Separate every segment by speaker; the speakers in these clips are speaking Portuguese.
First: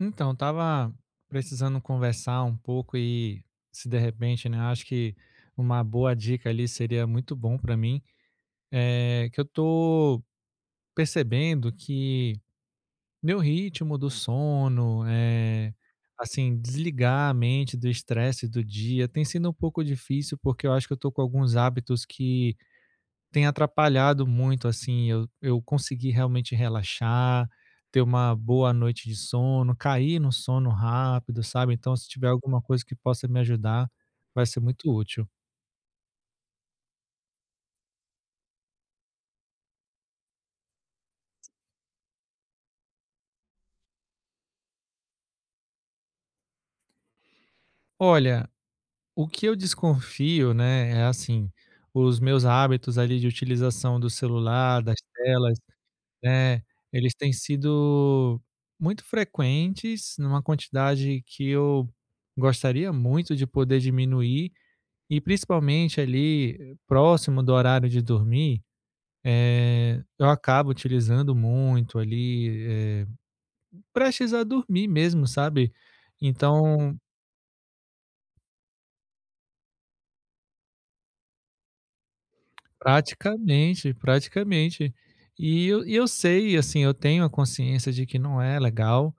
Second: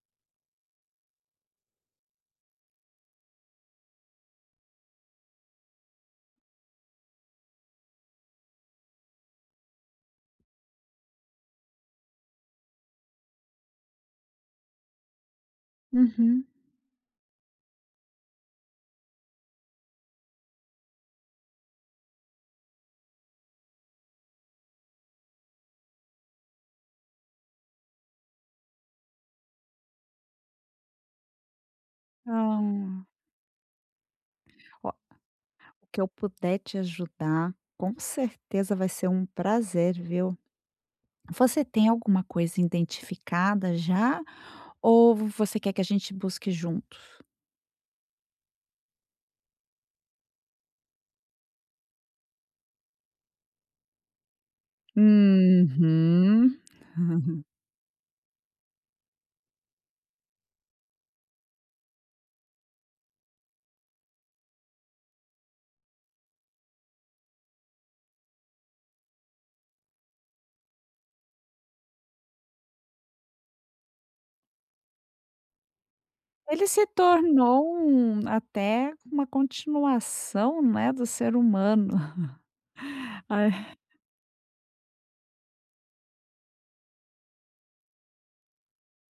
Speaker 1: Então, tava precisando conversar um pouco e se de repente, né, acho que uma boa dica ali seria muito bom para mim, é que eu tô percebendo que meu ritmo do sono, é,
Speaker 2: Uhum.
Speaker 1: assim, desligar a mente do estresse do dia tem sido um pouco difícil porque eu acho que eu tô com alguns hábitos que tem atrapalhado muito, assim, eu consegui realmente relaxar, ter uma boa noite de sono, cair no sono rápido, sabe. Então, se tiver alguma coisa que
Speaker 2: Então,
Speaker 1: possa me ajudar, vai ser
Speaker 2: ó,
Speaker 1: muito útil.
Speaker 2: o que eu puder te ajudar, com certeza vai ser um prazer, viu. Você tem alguma coisa identificada já ou você quer que a gente busque juntos?
Speaker 1: Olha, o que eu desconfio, né, é assim, os meus hábitos ali de utilização do celular, das telas,
Speaker 2: Uhum.
Speaker 1: né, eles têm sido muito frequentes, numa quantidade que eu gostaria muito de poder diminuir. E principalmente ali próximo do horário de dormir, eu acabo utilizando muito ali, prestes a dormir mesmo, sabe.
Speaker 2: Ele se
Speaker 1: Então,
Speaker 2: tornou um até uma continuação, né, do ser humano. Ai.
Speaker 1: praticamente, praticamente. E eu sei, assim, eu tenho a consciência de que não é legal,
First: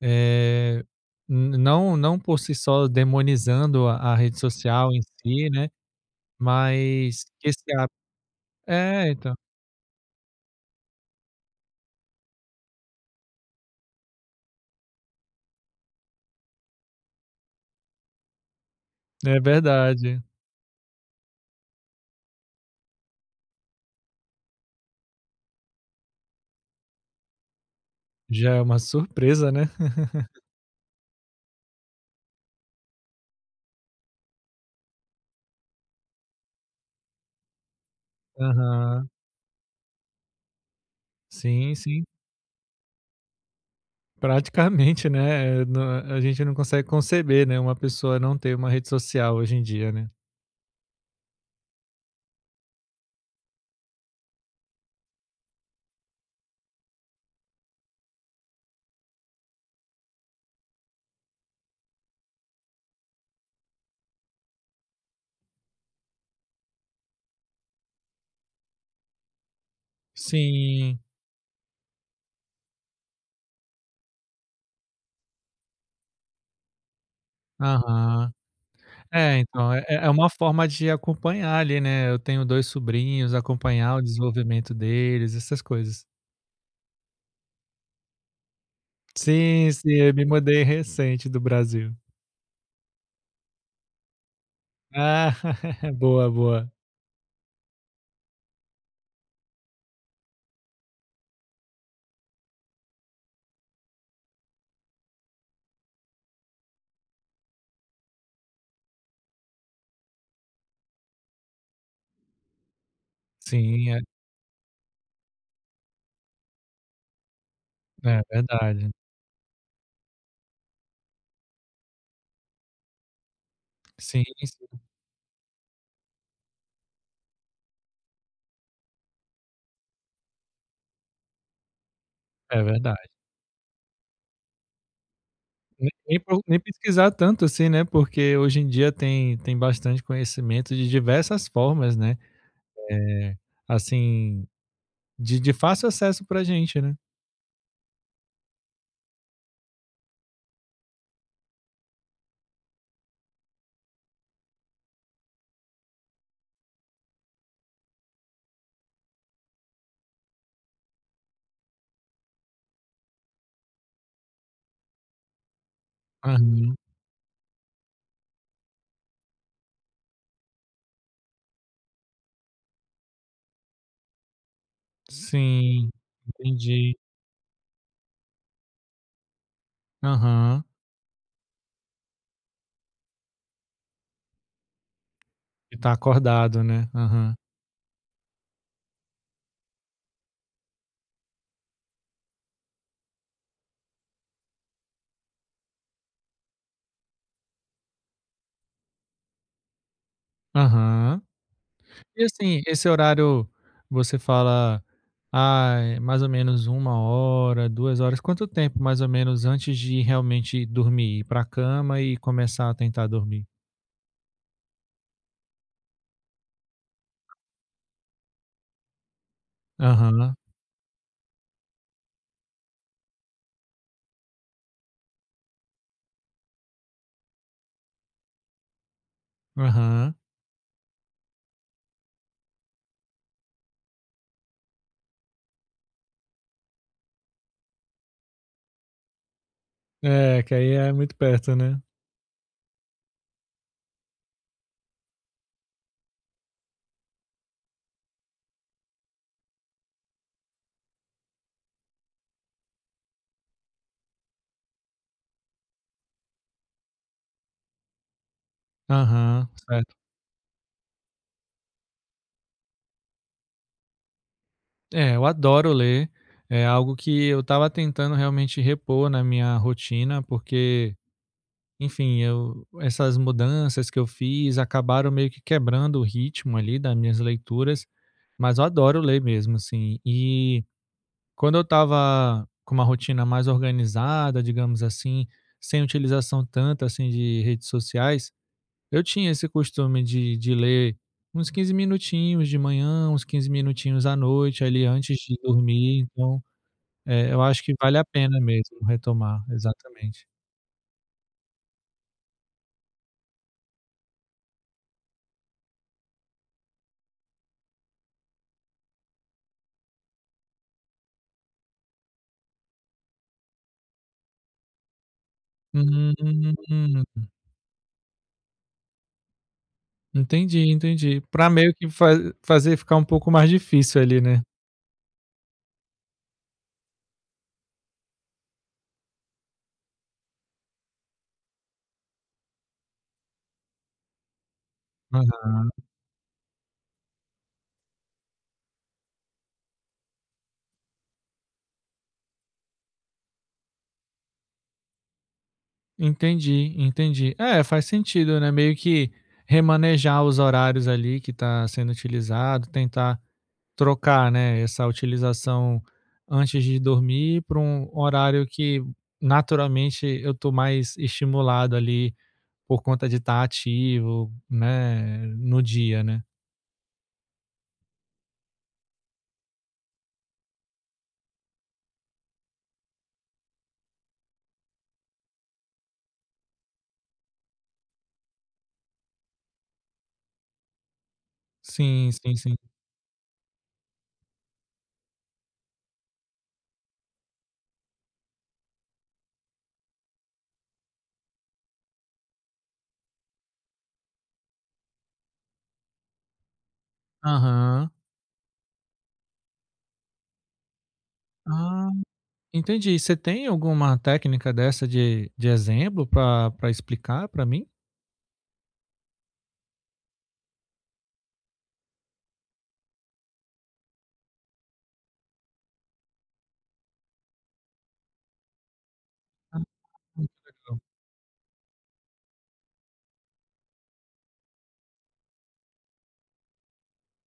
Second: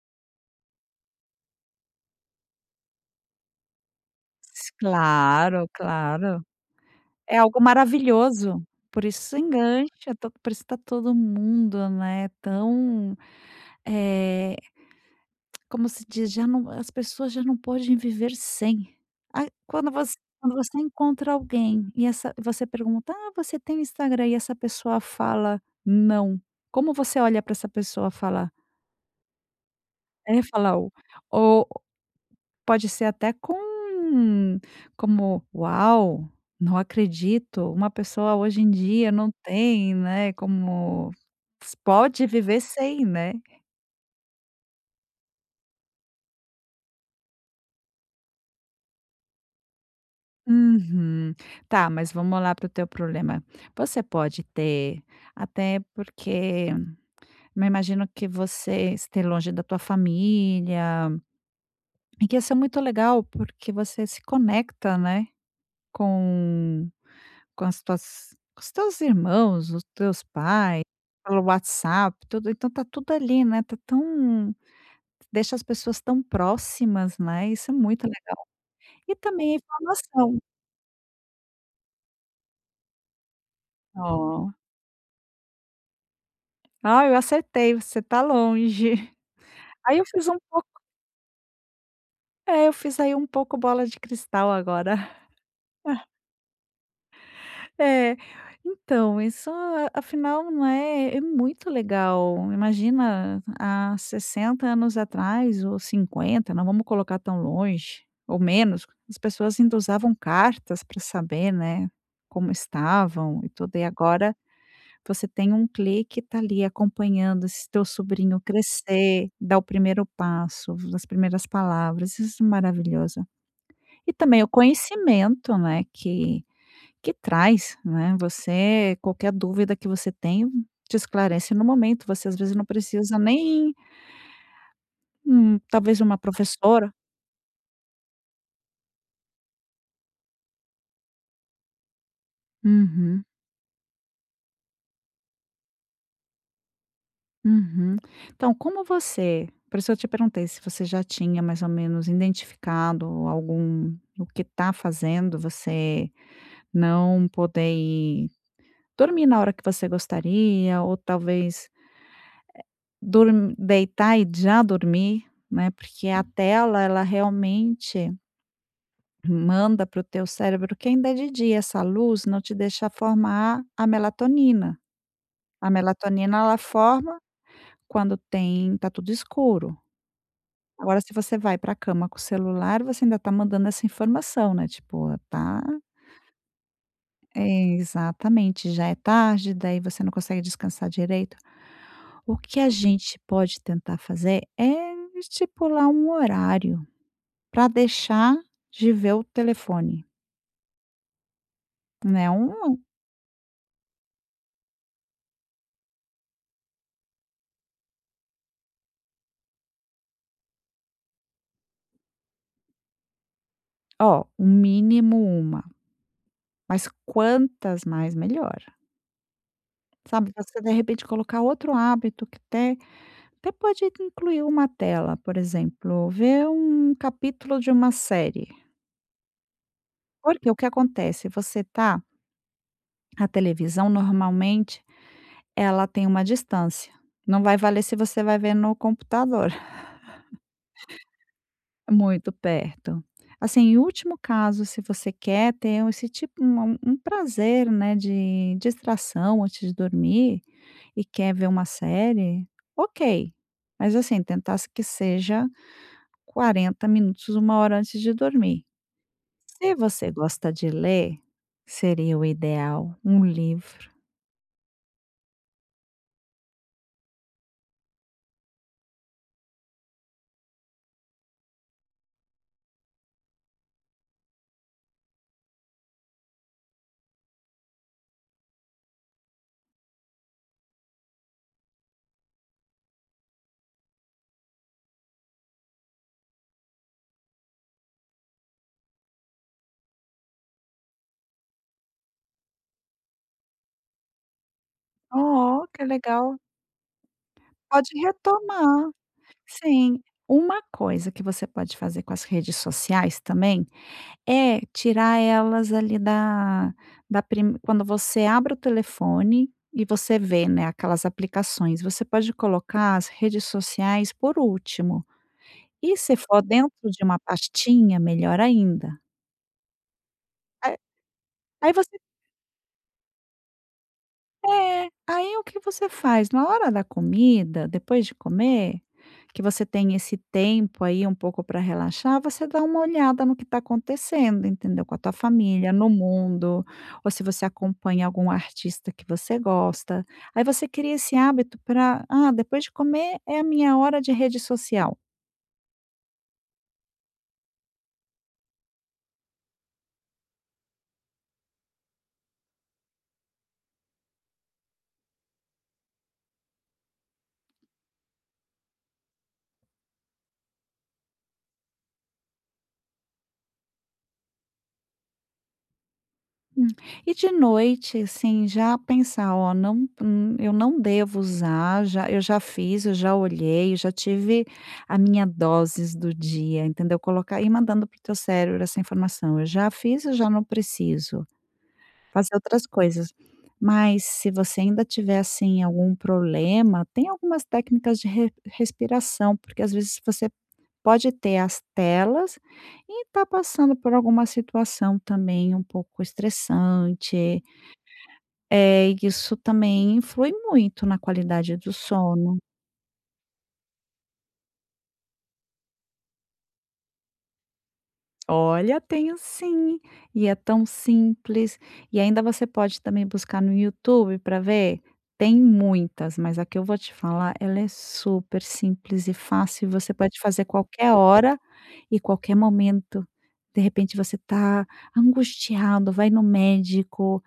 Speaker 1: eh, n não não por si só demonizando a rede social em si,
Speaker 2: claro,
Speaker 1: né,
Speaker 2: claro.
Speaker 1: mas
Speaker 2: É
Speaker 1: que
Speaker 2: algo
Speaker 1: esse hábito
Speaker 2: maravilhoso, por
Speaker 1: é, então,
Speaker 2: isso engancha, to por isso está todo mundo, né, É, como se diz, já não as pessoas já não podem viver sem.
Speaker 1: é
Speaker 2: Ai, quando você
Speaker 1: verdade.
Speaker 2: quando você encontra alguém e essa você pergunta: "Ah, você tem Instagram?" E essa pessoa fala: "Não". Como você olha para essa pessoa falar?
Speaker 1: Já é uma surpresa, né.
Speaker 2: É falar o ou pode ser até como: "Uau, não acredito, uma pessoa hoje em
Speaker 1: Aham.
Speaker 2: dia não tem, né, como
Speaker 1: Sim, sim.
Speaker 2: pode viver sem, né".
Speaker 1: Praticamente, né, nã a gente não consegue conceber, né, uma pessoa não ter uma rede social hoje em dia, né.
Speaker 2: Uhum. Tá, mas vamos lá para o teu problema. Você pode ter, até porque me imagino que você esteja longe da tua família, e que isso é muito legal, porque você se conecta, né, com, com os teus irmãos, os teus pais,
Speaker 1: Sim.
Speaker 2: pelo WhatsApp, tudo. Então tá tudo ali, né? Tá tão, deixa as pessoas tão próximas, né? Isso é muito
Speaker 1: Aham.
Speaker 2: legal. E
Speaker 1: É,
Speaker 2: também a
Speaker 1: então, é uma
Speaker 2: informação.
Speaker 1: forma de acompanhar ali, né. Eu tenho 2 sobrinhos, acompanhar o
Speaker 2: Ó.
Speaker 1: desenvolvimento deles, essas coisas.
Speaker 2: Ah, eu acertei, você tá longe.
Speaker 1: Sim, sim,
Speaker 2: Aí eu
Speaker 1: eu me
Speaker 2: fiz um
Speaker 1: mudei
Speaker 2: pouco
Speaker 1: recente do Brasil.
Speaker 2: é, eu fiz aí um pouco bola de cristal agora.
Speaker 1: Ah, boa, boa.
Speaker 2: É, então, isso afinal, não é muito legal. Imagina há 60 anos atrás ou 50. Não vamos colocar tão longe, ou menos, as pessoas ainda usavam cartas para saber, né, como estavam e tudo, e
Speaker 1: Sim, é
Speaker 2: agora você tem um clique e tá ali acompanhando esse teu
Speaker 1: é
Speaker 2: sobrinho
Speaker 1: verdade.
Speaker 2: crescer, dar o primeiro passo, as primeiras palavras, isso é maravilhoso. E
Speaker 1: Sim,
Speaker 2: também o
Speaker 1: sim,
Speaker 2: conhecimento, né, que traz, né, você qualquer dúvida que você tem, te esclarece no momento, você às vezes
Speaker 1: é
Speaker 2: não
Speaker 1: verdade.
Speaker 2: precisa nem,
Speaker 1: Nem
Speaker 2: talvez uma
Speaker 1: nem pro nem
Speaker 2: professora.
Speaker 1: pesquisar tanto assim, né, porque hoje em dia tem bastante conhecimento de diversas formas, né,
Speaker 2: Uhum,
Speaker 1: eh, assim, de fácil acesso pra gente, né.
Speaker 2: uhum. Então como você por isso eu te perguntei se você já tinha mais ou menos identificado algum o que está fazendo você não poder ir dormir na hora que você gostaria ou talvez Dorm deitar e já dormir, né, porque a
Speaker 1: Aham.
Speaker 2: tela ela realmente manda para o teu cérebro que ainda é de dia, essa luz não te deixa formar a melatonina. A
Speaker 1: Sim,
Speaker 2: melatonina ela
Speaker 1: entendi.
Speaker 2: forma quando tem tá tudo escuro.
Speaker 1: Aham.
Speaker 2: Agora se você vai para a cama com o celular, você ainda tá mandando essa informação, né, tipo, "Ah, tá".
Speaker 1: E tá acordado, né. Aham.
Speaker 2: É, exatamente, já é tarde, daí você não consegue descansar direito. O que a gente pode tentar fazer é estipular um horário para deixar de ver o telefone,
Speaker 1: Aham. E
Speaker 2: né,
Speaker 1: assim, esse horário você fala, ah, é mais ou menos 1 hora, 2 horas, quanto tempo mais ou menos antes de realmente dormir, ir pra cama e começar a tentar dormir?
Speaker 2: ó, um mínimo uma, mas quantas mais melhor, sabe,
Speaker 1: Aham,
Speaker 2: você de repente colocar outro hábito que até pode incluir uma tela, por exemplo, ver um capítulo de uma série,
Speaker 1: aham.
Speaker 2: porque o que acontece, você tá a televisão normalmente ela tem uma distância, não vai valer se você vai ver no computador.
Speaker 1: É, que aí é muito perto, né.
Speaker 2: Muito perto. Assim, em último caso, se você quer ter um, esse tipo um prazer, né, de distração antes de dormir e quer ver uma série, ok, mas assim, tentar que seja 40 minutos, uma hora antes de dormir.
Speaker 1: Aham,
Speaker 2: Se
Speaker 1: certo.
Speaker 2: você gosta de ler, seria o ideal, um livro.
Speaker 1: É, eu adoro ler, é algo que eu estava tentando realmente repor na minha rotina, porque, enfim, eu essas mudanças que eu fiz acabaram meio que quebrando o ritmo ali das minhas leituras, mas eu adoro ler mesmo, assim. E quando eu estava com uma rotina mais organizada, digamos assim, sem utilização tanta, assim, de redes sociais, eu tinha esse costume de ler uns 15 minutinhos de manhã, uns 15 minutinhos à noite, ali, antes de
Speaker 2: Oh, que
Speaker 1: dormir,
Speaker 2: legal.
Speaker 1: então, eu acho que
Speaker 2: Pode
Speaker 1: vale a pena mesmo
Speaker 2: retomar.
Speaker 1: retomar,
Speaker 2: Sim.
Speaker 1: exatamente.
Speaker 2: Uma coisa que você pode fazer com as redes sociais também. É, tirar elas ali da da prim quando você abre o telefone e você vê, né, aquelas aplicações, você pode colocar as redes sociais por último. E
Speaker 1: Hum,
Speaker 2: se for dentro de uma pastinha, melhor ainda. A
Speaker 1: entendi, entendi. Para
Speaker 2: aí
Speaker 1: meio que
Speaker 2: você
Speaker 1: fa fazer ficar um pouco mais difícil ali, né?
Speaker 2: É, aí o que você faz? Na hora da comida, depois de comer, que você tem esse tempo aí um pouco para relaxar, você dá uma olhada no que está acontecendo, entendeu? Com a tua família, no mundo, ou se você acompanha algum artista que você gosta. Aí você cria esse hábito para, depois de comer é a minha hora de rede social.
Speaker 1: Entendi, entendi. É, faz sentido, né, meio que remanejar os horários ali que está sendo utilizado, tentar trocar, né, essa utilização antes de dormir para um horário que naturalmente eu estou mais estimulado ali por conta de estar ativo, né, no dia, né.
Speaker 2: Hum. E de noite, assim, já pensar: "Ó, não eu não devo usar, já eu já fiz, eu já olhei, eu já tive a minha doses do dia", entendeu? Colocar e mandando para o teu cérebro essa informação: "Eu já fiz, eu já não preciso,
Speaker 1: Sim,
Speaker 2: fazer
Speaker 1: sim, sim.
Speaker 2: outras coisas". Mas se você ainda tiver, assim, algum problema, tem algumas técnicas de re respiração, porque às vezes você pode ter as telas e tá passando por alguma situação também um pouco estressante.
Speaker 1: Aham.
Speaker 2: É, isso também influi muito na qualidade do
Speaker 1: Ah,
Speaker 2: sono.
Speaker 1: entendi. Você tem alguma técnica dessa de exemplo para explicar para mim?
Speaker 2: Olha, tenho sim, e é tão simples. E ainda você pode também buscar no YouTube para ver. Tem muitas, mas a que eu vou te falar, ela é super simples e fácil, e você pode fazer qualquer hora e qualquer momento. De repente você tá angustiado, vai no médico,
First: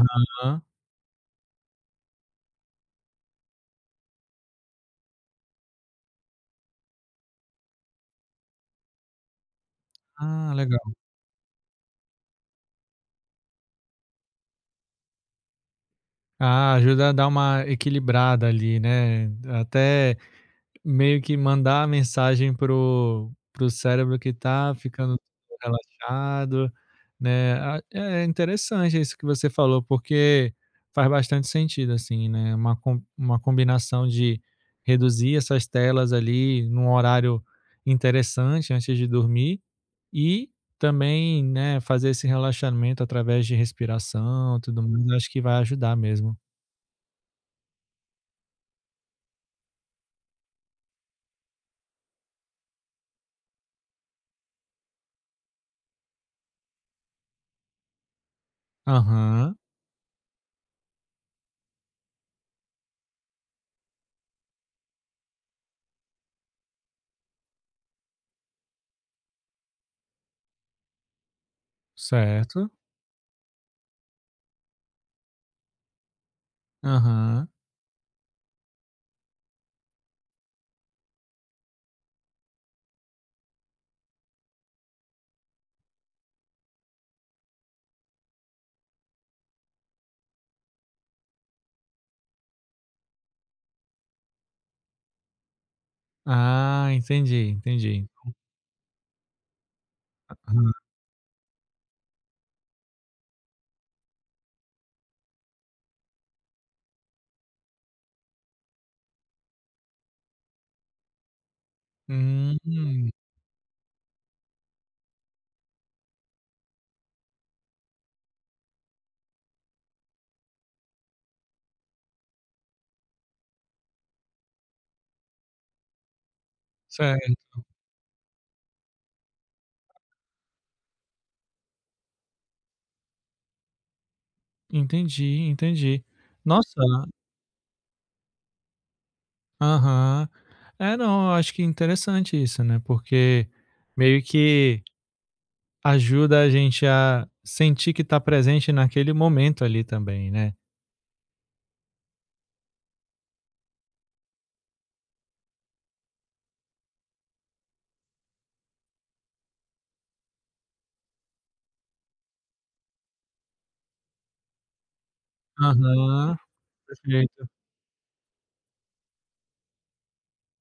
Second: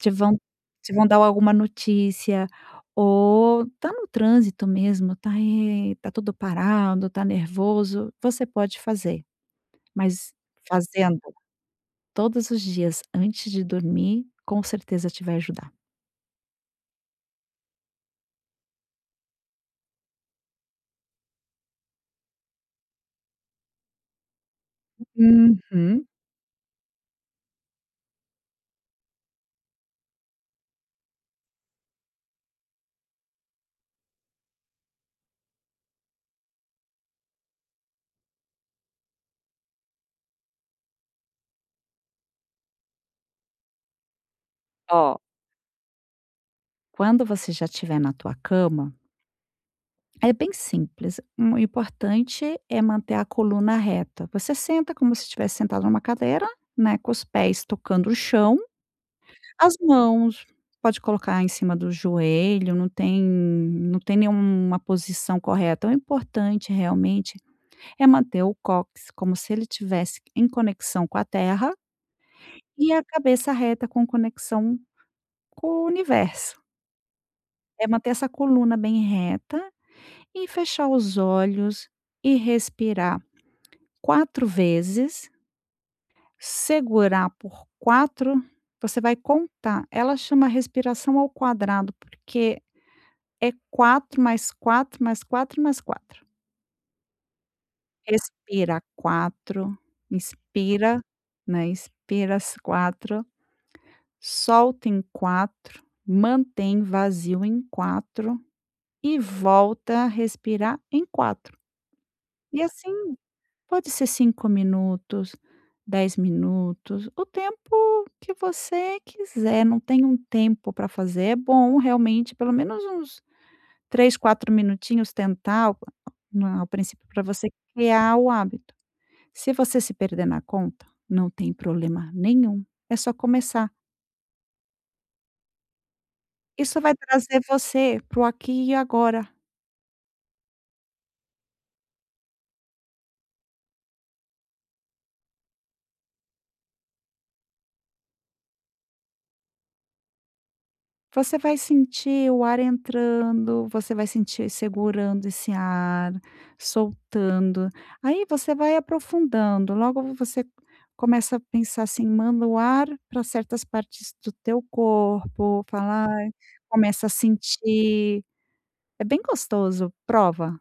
Speaker 2: te vão te vão dar alguma notícia, ou tá no trânsito mesmo, tá, tá tudo parado, tá nervoso, você pode fazer. Mas
Speaker 1: Ah, legal.
Speaker 2: fazendo todos os dias antes de dormir, com certeza te vai ajudar.
Speaker 1: Ah, ajuda a dar uma equilibrada ali, né, até meio que mandar a mensagem pro cérebro que tá ficando
Speaker 2: Uhum.
Speaker 1: relaxado, né. A É interessante isso que você falou, porque faz bastante sentido, assim, né, uma com uma combinação de reduzir essas telas ali num horário interessante antes de dormir e também, né, fazer esse relaxamento através de respiração, tudo mais, eu
Speaker 2: Ó,
Speaker 1: acho que vai ajudar mesmo.
Speaker 2: quando você já estiver na tua cama, é bem simples, o importante é manter a coluna reta. Você senta como se estivesse sentado numa cadeira, né, com os pés tocando o chão,
Speaker 1: Aham,
Speaker 2: as mãos pode colocar em cima do joelho, não tem nenhuma posição correta. O importante realmente é manter o cóccix como se ele tivesse em conexão com a terra
Speaker 1: certo.
Speaker 2: e a cabeça reta com conexão com o universo.
Speaker 1: Aham.
Speaker 2: É manter essa coluna bem reta e fechar os olhos e respirar quatro vezes, segurar por 4. Você vai contar. Ela chama respiração ao quadrado, porque é 4 mais quatro mais 4 mais 4.
Speaker 1: Ah, entendi, entendi.
Speaker 2: Respira 4,
Speaker 1: Aham.
Speaker 2: inspira, né, inspira as 4, solta em 4, mantém vazio em 4. E volta a respirar em quatro. E
Speaker 1: Hum,
Speaker 2: assim, pode ser 5 minutos, 10 minutos, o tempo que você quiser, não tem um tempo para fazer. É bom realmente pelo menos uns 3, 4 minutinhos tentar o na ao princípio para você
Speaker 1: certo.
Speaker 2: criar o hábito. Se você se perder na conta, não tem problema nenhum, é só começar.
Speaker 1: Entendi, entendi. Nossa,
Speaker 2: Isso vai trazer você para o aqui e agora.
Speaker 1: aham. É, não, eu acho que é interessante isso, né, porque meio que ajuda a gente a sentir que tá presente naquele momento ali também, né.
Speaker 2: Você vai sentir o ar entrando, você vai sentir segurando esse ar, soltando. Aí você vai aprofundando. Logo você começa a pensar assim, manda o ar para certas partes do teu corpo, fala,
Speaker 1: Aham,
Speaker 2: começa a
Speaker 1: perfeito.
Speaker 2: sentir. É bem gostoso, prova.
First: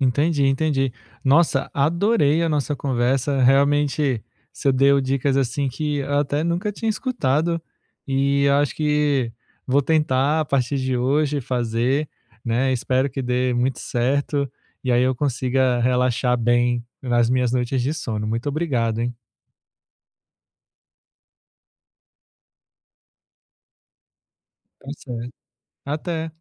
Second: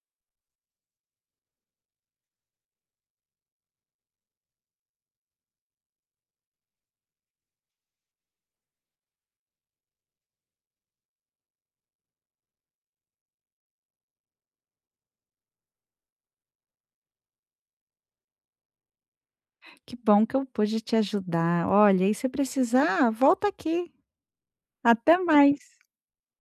Speaker 1: Entendi, entendi. Nossa, adorei a nossa conversa. Realmente, você deu dicas assim que eu até nunca tinha escutado e eu acho que vou tentar a partir de hoje fazer, né? Espero que dê muito certo e aí eu consiga relaxar bem nas minhas noites de sono. Muito obrigado, hein?
Speaker 2: Que bom que eu pude te ajudar. Olha, e se precisar, volta aqui.
Speaker 1: Tá
Speaker 2: Até
Speaker 1: certo.
Speaker 2: mais.
Speaker 1: Até.